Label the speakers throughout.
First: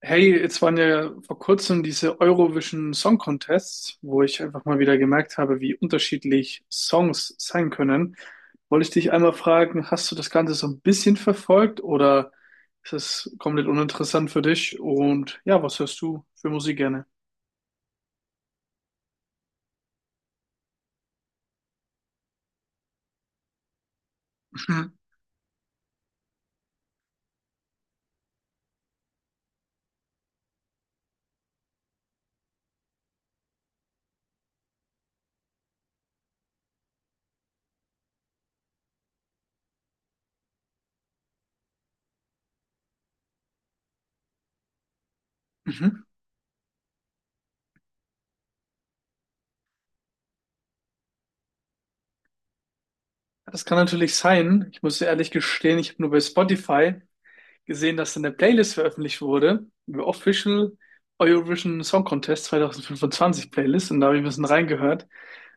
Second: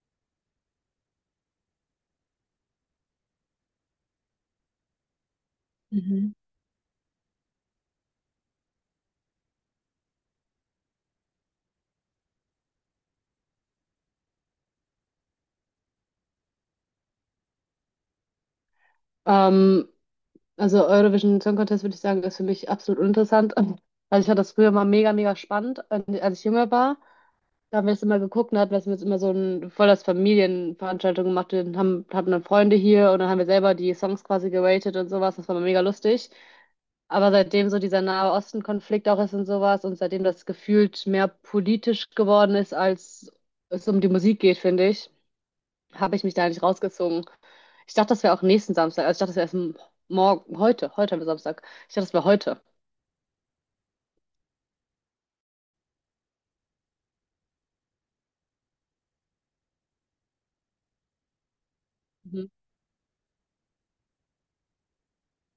Speaker 1: Hey, jetzt waren ja vor kurzem diese Eurovision Song Contests, wo ich einfach mal wieder gemerkt habe, wie
Speaker 2: Mhm.
Speaker 1: unterschiedlich Songs sein können. Wollte ich dich einmal fragen, hast du das Ganze so ein bisschen verfolgt oder ist es komplett uninteressant für dich? Und ja, was hörst du für Musik gerne?
Speaker 2: Ähm, also Eurovision Song Contest würde ich sagen, ist für mich absolut uninteressant. Also ich fand das früher mal
Speaker 1: Mhm.
Speaker 2: mega, mega spannend, als ich jünger war. Da haben wir das immer geguckt und hatten wir jetzt immer so ein voll das Familienveranstaltung gemacht. Hatten dann Freunde hier und dann haben wir selber die Songs quasi geratet und sowas. Das war mal mega lustig. Aber seitdem so dieser Nahe Osten-Konflikt auch ist und sowas und seitdem das gefühlt mehr politisch geworden ist, als es um die Musik geht, finde ich,
Speaker 1: Mhm.
Speaker 2: habe ich mich da nicht rausgezogen. Ich dachte, das wäre auch nächsten Samstag. Also ich dachte, das wäre erst morgen, heute am Samstag. Ich dachte, das wäre heute.
Speaker 1: Das kann natürlich sein. Ich muss dir ehrlich gestehen, ich habe nur bei Spotify gesehen, dass eine Playlist veröffentlicht wurde, die Official Eurovision Song Contest
Speaker 2: Mhm.
Speaker 1: 2025 Playlist, und da habe ich ein bisschen reingehört.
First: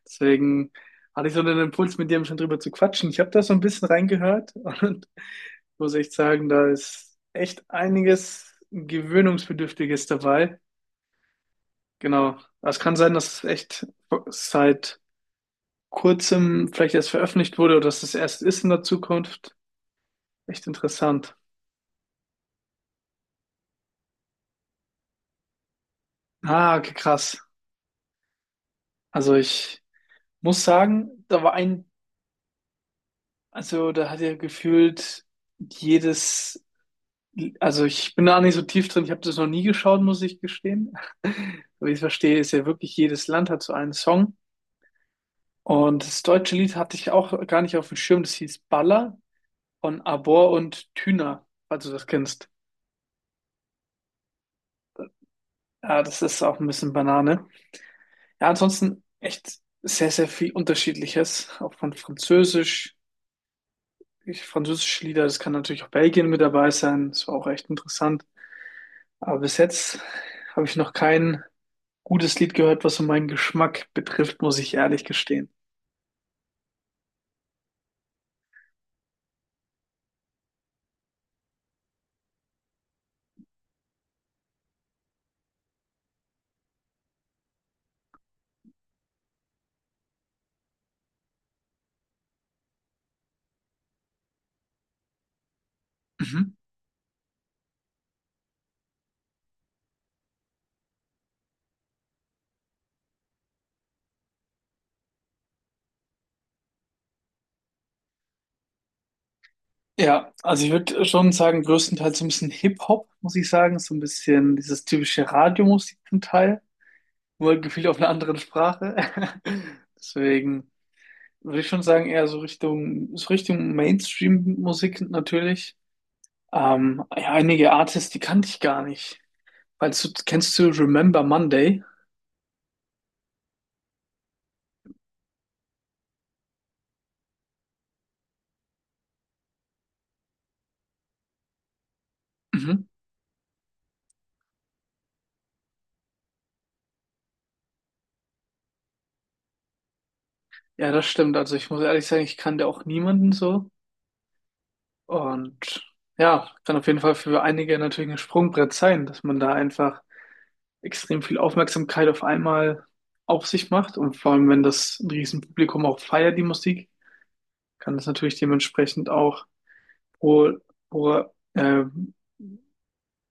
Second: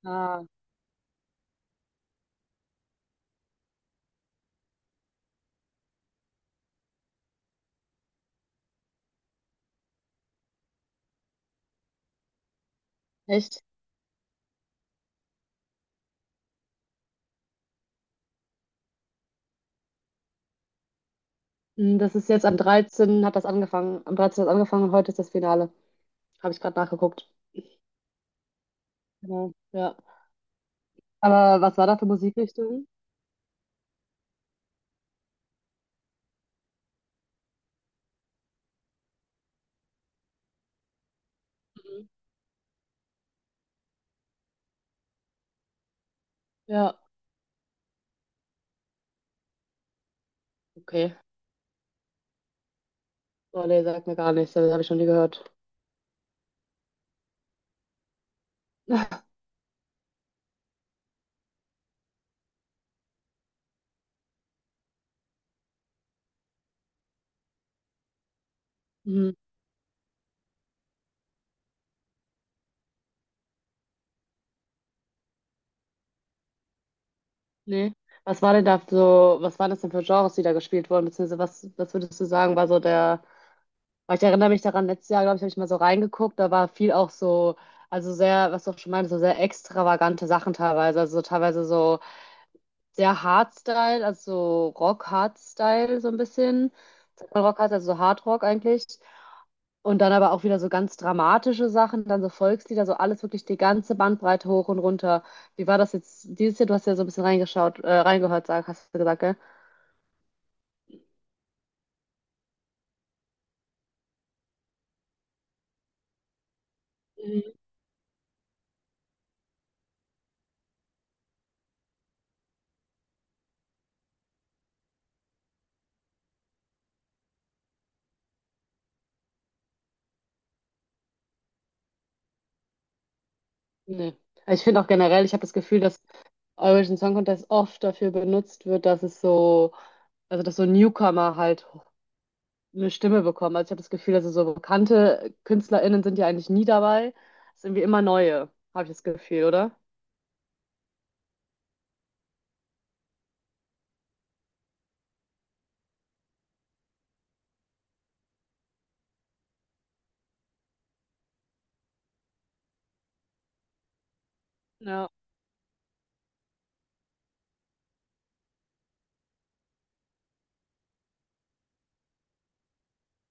Speaker 2: Ah,
Speaker 1: Deswegen hatte ich so einen Impuls, mit dir schon drüber zu quatschen. Ich habe da so ein bisschen reingehört und muss echt sagen, da ist echt einiges Gewöhnungsbedürftiges dabei. Genau. Aber es kann sein, dass es
Speaker 2: echt?
Speaker 1: echt seit kurzem vielleicht erst veröffentlicht wurde oder dass es erst ist in der Zukunft. Echt interessant.
Speaker 2: Hm. Das ist jetzt am 13. hat das angefangen. Am 13. hat das angefangen und heute ist das Finale. Habe ich
Speaker 1: Ah,
Speaker 2: gerade
Speaker 1: okay,
Speaker 2: nachgeguckt.
Speaker 1: krass. Also
Speaker 2: Genau,
Speaker 1: ich
Speaker 2: ja.
Speaker 1: Muss sagen, da war
Speaker 2: Aber was war
Speaker 1: ein,
Speaker 2: da für Musikrichtung?
Speaker 1: also da hat er gefühlt jedes, also ich bin da nicht so tief drin, ich habe das noch nie geschaut, muss ich gestehen. Aber wie ich es
Speaker 2: Mhm.
Speaker 1: verstehe, ist ja wirklich jedes Land hat so einen Song. Und das deutsche Lied hatte
Speaker 2: Ja,
Speaker 1: ich auch gar nicht auf dem Schirm, das hieß Baller von Abor und
Speaker 2: okay.
Speaker 1: Tüner, falls du das kennst.
Speaker 2: Oh, nee, sagt mir gar nichts. Das habe ich schon nie gehört.
Speaker 1: Ja, das ist auch ein bisschen Banane. Ja, ansonsten echt sehr, sehr viel Unterschiedliches, auch von Französisch. Ich, französische Lieder, das kann natürlich auch Belgien mit dabei sein, das war auch echt interessant.
Speaker 2: Mhm.
Speaker 1: Aber bis jetzt habe ich noch kein gutes Lied gehört, was so meinen Geschmack betrifft, muss ich ehrlich gestehen.
Speaker 2: Nee. Was war denn da so, was waren das denn für Genres, die da gespielt wurden? Beziehungsweise was würdest du sagen, war so der… Aber ich erinnere mich daran, letztes Jahr, glaube ich, habe ich mal so reingeguckt, da war viel auch so, also sehr, was du auch schon meintest, so sehr extravagante Sachen teilweise. Also teilweise so sehr Hardstyle, also so Rock-Hardstyle so ein
Speaker 1: Mhm.
Speaker 2: bisschen. Sagt man Rock-Hardstyle, also so Hardrock eigentlich. Und dann aber auch wieder so ganz dramatische Sachen, dann so Volkslieder, so alles wirklich die ganze Bandbreite hoch und runter. Wie war das jetzt dieses Jahr? Du hast ja so ein bisschen reingeschaut, reingehört, hast du gesagt, gell?
Speaker 1: Ja, also ich würde schon sagen, größtenteils so ein bisschen Hip-Hop, muss ich sagen. So ein bisschen dieses typische Radiomusik zum Teil, nur
Speaker 2: Mhm.
Speaker 1: gefühlt auf einer anderen Sprache. Deswegen würde ich schon sagen, eher so Richtung Mainstream-Musik natürlich. Ja, einige Artists, die kannte ich gar nicht. Weil du, kennst du Remember Monday?
Speaker 2: Nee. Ich finde auch generell, ich habe das Gefühl, dass Eurovision Song Contest oft dafür benutzt wird, dass es so, also dass so Newcomer halt
Speaker 1: Mhm.
Speaker 2: eine Stimme bekommen. Also ich habe das Gefühl, also so bekannte KünstlerInnen sind ja eigentlich nie dabei. Es sind irgendwie immer neue, habe ich das Gefühl, oder?
Speaker 1: Ja, das stimmt. Also ich muss ehrlich sagen, ich kannte auch niemanden so. Und ja, kann auf jeden Fall für einige natürlich ein Sprungbrett sein, dass man da einfach extrem viel Aufmerksamkeit auf einmal auf sich macht. Und vor allem, wenn das
Speaker 2: Ja.
Speaker 1: ein Riesenpublikum auch feiert, die Musik, kann das natürlich dementsprechend auch pro, pro, äh,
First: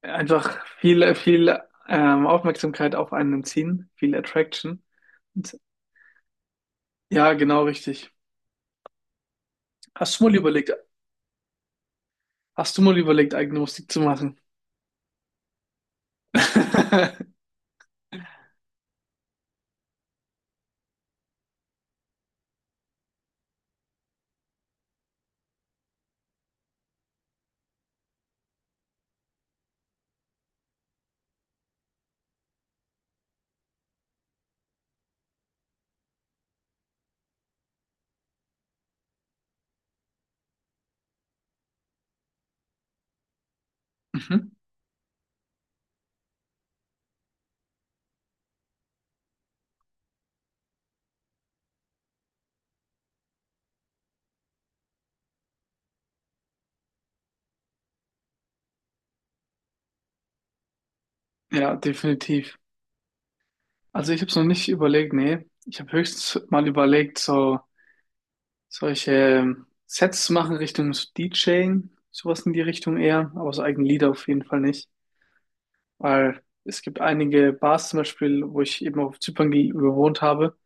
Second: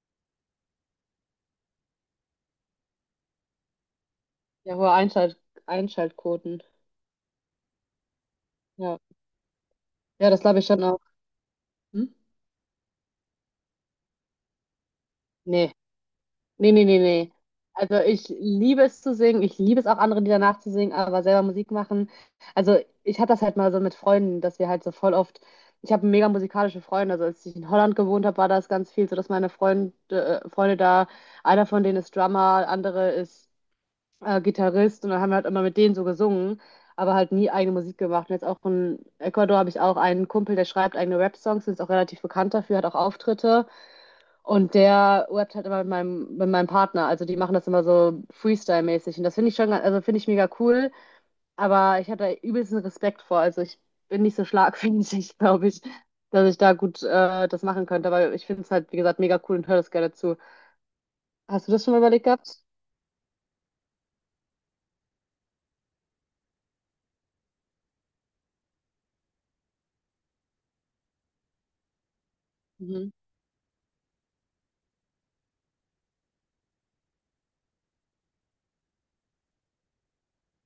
Speaker 1: einfach viel, viel Aufmerksamkeit auf einen ziehen, viel
Speaker 2: Ja,
Speaker 1: Attraction.
Speaker 2: hohe
Speaker 1: Und,
Speaker 2: Einschaltquoten.
Speaker 1: ja, genau richtig.
Speaker 2: Ja.
Speaker 1: Hast du
Speaker 2: Ja,
Speaker 1: mal
Speaker 2: das glaube ich
Speaker 1: überlegt,
Speaker 2: schon auch. Hm?
Speaker 1: hast du mal überlegt, eigene Musik zu machen?
Speaker 2: Nee. Nee, nee, nee, nee. Also ich liebe es zu singen, ich liebe es auch andere Lieder nachzusingen, aber selber Musik machen. Also ich hatte das halt mal so mit Freunden, dass wir halt so voll oft, ich habe mega musikalische Freunde, also als ich in Holland gewohnt habe, war das ganz viel so, dass meine Freunde, Freunde da, einer von denen ist Drummer, andere ist Gitarrist und dann haben wir halt immer mit denen so gesungen, aber halt nie eigene Musik gemacht. Und jetzt auch in Ecuador habe ich auch einen Kumpel, der schreibt eigene Rap-Songs, ist auch relativ bekannt dafür, hat auch Auftritte.
Speaker 1: Mhm.
Speaker 2: Und der rappt halt immer mit mit meinem Partner. Also die machen das immer so Freestyle-mäßig. Und das finde ich schon, also finde ich mega cool. Aber ich habe da übelsten Respekt vor. Also ich bin nicht so schlagfertig, glaube ich, dass ich da gut das machen könnte. Aber ich finde es halt, wie gesagt, mega cool und höre das gerne zu. Hast du
Speaker 1: Ja,
Speaker 2: das schon mal überlegt
Speaker 1: definitiv.
Speaker 2: gehabt?
Speaker 1: Also ich habe es noch nicht überlegt, nee. Ich habe höchstens mal überlegt, so solche Sets zu machen Richtung so DJing, sowas in die Richtung
Speaker 2: Mhm.
Speaker 1: eher, aber so eigene Lieder auf jeden Fall nicht. Weil es gibt einige Bars zum Beispiel, wo ich eben auf Zypern gewohnt habe,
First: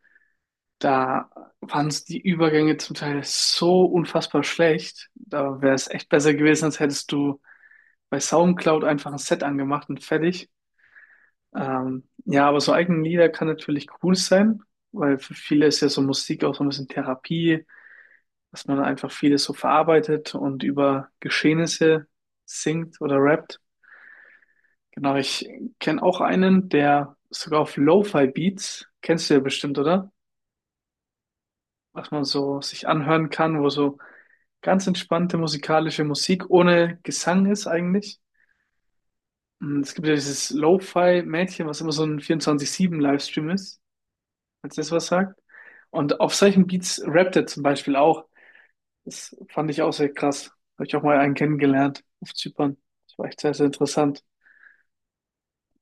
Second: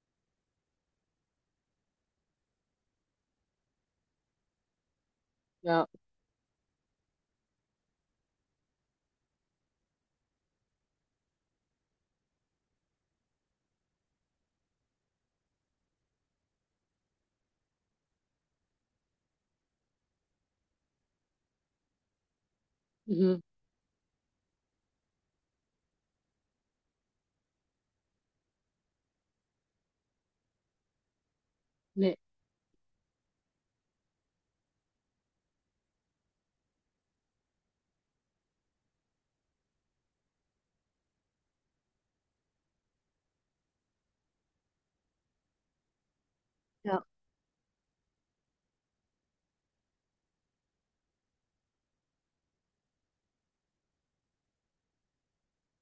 Speaker 1: da waren so die Übergänge zum Teil so unfassbar schlecht. Da wäre
Speaker 2: Ja.
Speaker 1: es echt besser gewesen, als hättest du bei SoundCloud einfach ein Set angemacht und fertig. Ja, aber so eigene Lieder kann natürlich cool sein, weil für viele ist ja so Musik auch so ein bisschen Therapie, dass man einfach vieles so verarbeitet und über Geschehnisse singt oder
Speaker 2: Mhm.
Speaker 1: rappt. Genau, ich kenne auch einen, der sogar auf Lo-Fi-Beats, kennst du ja bestimmt, oder? Was
Speaker 2: Nee.
Speaker 1: man so sich anhören kann, wo so ganz entspannte musikalische Musik ohne Gesang ist eigentlich. Und es gibt ja dieses Lo-Fi-Mädchen, was immer so ein 24/7 livestream ist, falls das was sagt. Und auf solchen Beats
Speaker 2: Ja.
Speaker 1: rappt er zum Beispiel auch. Das fand ich auch sehr krass. Habe ich auch mal einen kennengelernt auf Zypern. Das war echt sehr, sehr interessant.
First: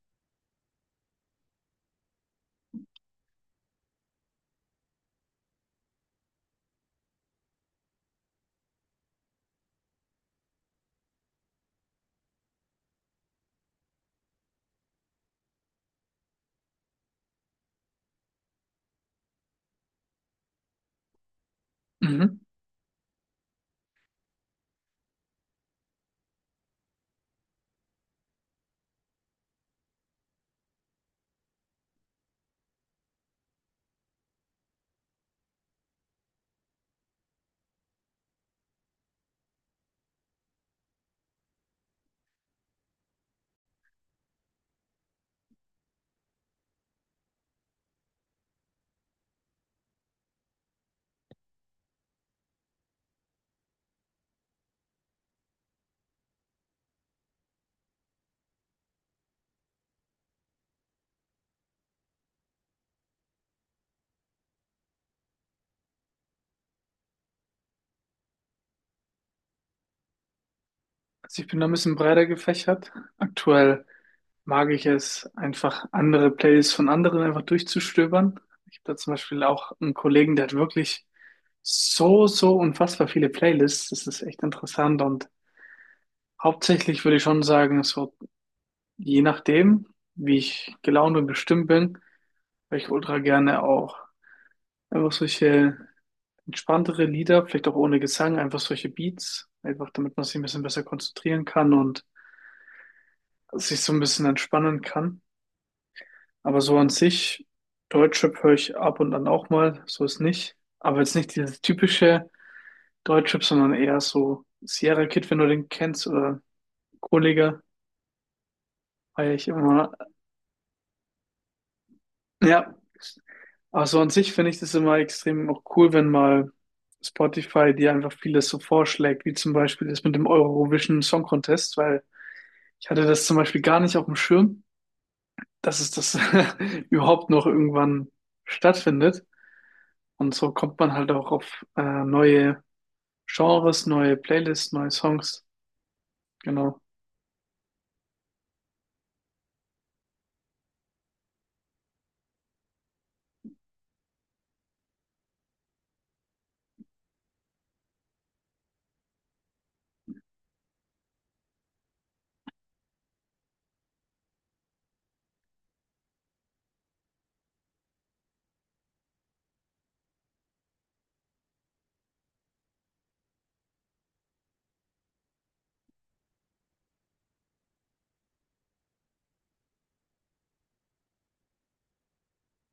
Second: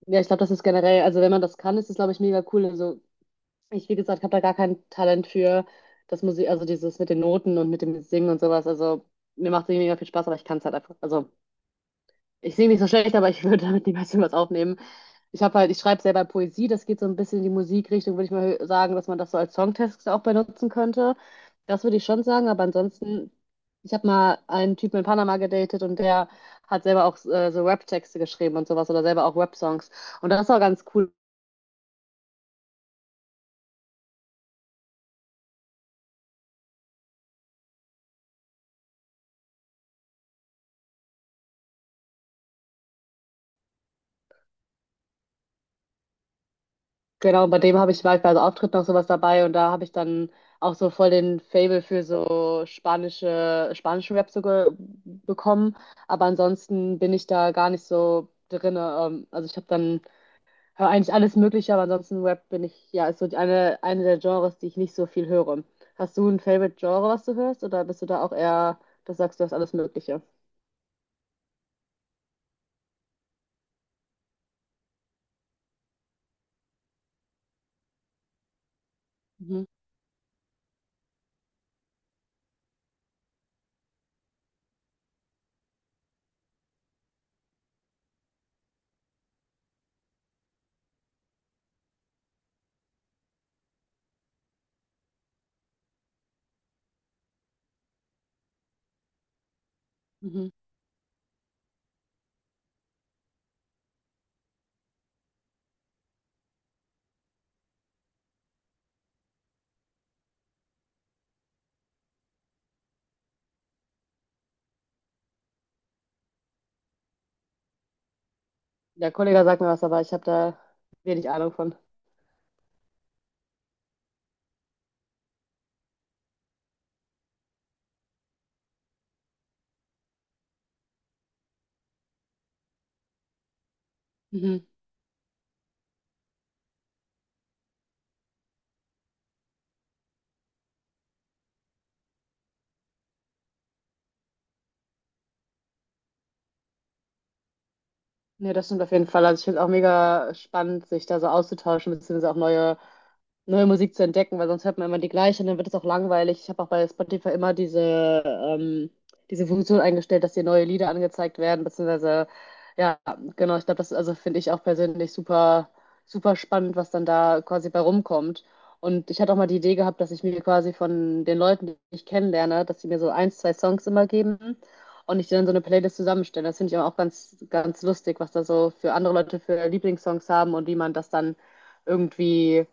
Speaker 2: Ja, ich glaube, das ist generell, also wenn man das kann, ist das, glaube ich, mega cool. Also ich, wie gesagt, habe da gar kein Talent für das Musik, also dieses mit den Noten und mit dem Singen und sowas. Also mir macht es mega viel Spaß, aber ich kann es halt einfach. Also ich singe nicht so schlecht, aber ich würde damit niemals was aufnehmen. Ich schreibe selber Poesie, das geht so ein bisschen in die Musikrichtung, würde ich sagen, dass man das so als Songtext auch benutzen könnte. Das würde ich schon
Speaker 1: Mhm.
Speaker 2: sagen, aber ansonsten, ich habe mal einen Typen in Panama gedatet und der hat selber auch so Rap-Texte geschrieben und sowas oder selber auch Rap-Songs. Und das war ganz cool. Genau, und bei dem habe ich war ich bei so Auftritten noch sowas dabei und da habe ich dann auch so voll den Faible für so spanischen Rap so ge bekommen. Aber ansonsten bin ich da gar nicht so drinne. Also ich habe dann höre eigentlich alles Mögliche, aber ansonsten Rap bin ich, ja, ist so eine der Genres, die ich nicht so viel höre. Hast du ein Favorite Genre, was du hörst, oder bist du da auch eher, das sagst du, hast alles Mögliche?
Speaker 1: Also ich bin da ein bisschen breiter gefächert. Aktuell mag ich es, einfach andere Playlists von anderen einfach durchzustöbern. Ich habe da zum Beispiel
Speaker 2: Mhm.
Speaker 1: auch einen Kollegen, der hat wirklich so, so unfassbar viele Playlists. Das ist echt interessant. Und hauptsächlich würde ich schon sagen, so je nachdem, wie ich gelaunt und bestimmt bin, weil ich ultra gerne auch einfach solche entspanntere Lieder, vielleicht auch ohne Gesang, einfach solche Beats, einfach damit man sich ein
Speaker 2: Mhm.
Speaker 1: bisschen besser konzentrieren kann und sich so ein bisschen entspannen kann. Aber so an sich, Deutschrap höre ich ab und an auch mal, so ist nicht. Aber jetzt nicht dieses typische Deutschrap, sondern eher so Sierra Kid, wenn du den kennst, oder Kollega,
Speaker 2: Der
Speaker 1: feiere
Speaker 2: Kollege
Speaker 1: ich
Speaker 2: sagt mir was,
Speaker 1: immer.
Speaker 2: aber ich habe da wenig Ahnung von.
Speaker 1: Ja, also an sich finde ich das immer extrem auch cool, wenn mal Spotify dir einfach vieles so vorschlägt, wie zum Beispiel das mit dem Eurovision Song Contest, weil ich hatte das zum Beispiel gar nicht auf dem Schirm, dass es das überhaupt noch irgendwann stattfindet. Und so kommt man halt auch auf neue Genres, neue Playlists, neue Songs. Genau.
Speaker 2: Nee, das stimmt auf jeden Fall. Also ich finde es auch mega spannend, sich da so auszutauschen, beziehungsweise auch neue Musik zu entdecken, weil sonst hört man immer die gleiche und dann wird es auch langweilig. Ich habe auch bei Spotify immer diese Funktion eingestellt, dass dir neue Lieder angezeigt werden, beziehungsweise, ja, genau, ich glaube, das finde ich auch persönlich super spannend, was dann da quasi bei rumkommt. Und ich hatte auch mal die Idee gehabt, dass ich mir quasi von den Leuten, die ich kennenlerne, dass sie mir so ein, zwei Songs immer geben und ich dann so eine Playlist zusammenstelle. Das finde ich aber auch ganz, ganz lustig, was da so für andere Leute für Lieblingssongs haben und wie man das dann irgendwie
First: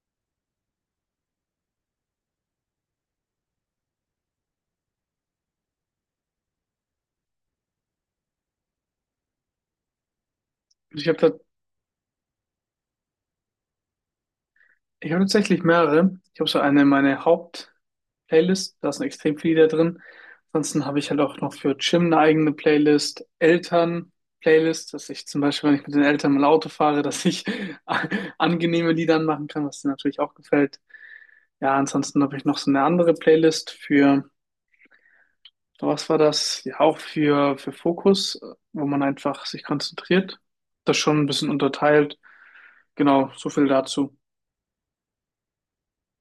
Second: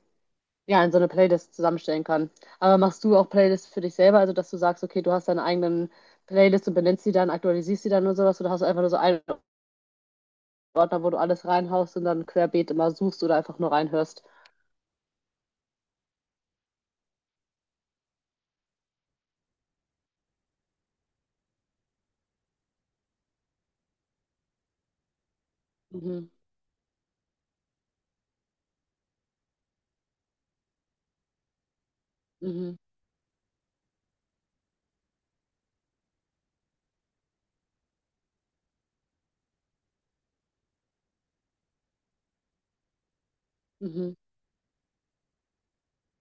Speaker 2: ja, in so eine Playlist zusammenstellen kann. Aber machst du auch Playlists für dich selber, also dass du sagst, okay, du hast deine eigenen Playlists und benennst sie dann, aktualisierst sie dann und sowas oder hast du einfach nur so einen
Speaker 1: Also
Speaker 2: Ordner,
Speaker 1: Ich
Speaker 2: wo
Speaker 1: habe
Speaker 2: du
Speaker 1: da
Speaker 2: alles reinhaust und dann querbeet immer suchst oder einfach nur reinhörst?
Speaker 1: Ich habe tatsächlich mehrere. Ich habe so eine meine Haupt-Playlist, da sind extrem viele da drin. Ansonsten habe ich halt auch noch für Gym eine eigene Playlist, Eltern-Playlist, dass ich zum Beispiel, wenn ich mit den
Speaker 2: Mhm,
Speaker 1: Eltern mal Auto fahre, dass ich angenehme Lieder anmachen kann, was denen natürlich auch gefällt. Ja, ansonsten habe ich noch so
Speaker 2: mhm,
Speaker 1: eine andere Playlist für, was war das? Ja, auch für Fokus, wo man einfach sich konzentriert. Das schon ein bisschen unterteilt. Genau, so viel
Speaker 2: mhm.
Speaker 1: dazu.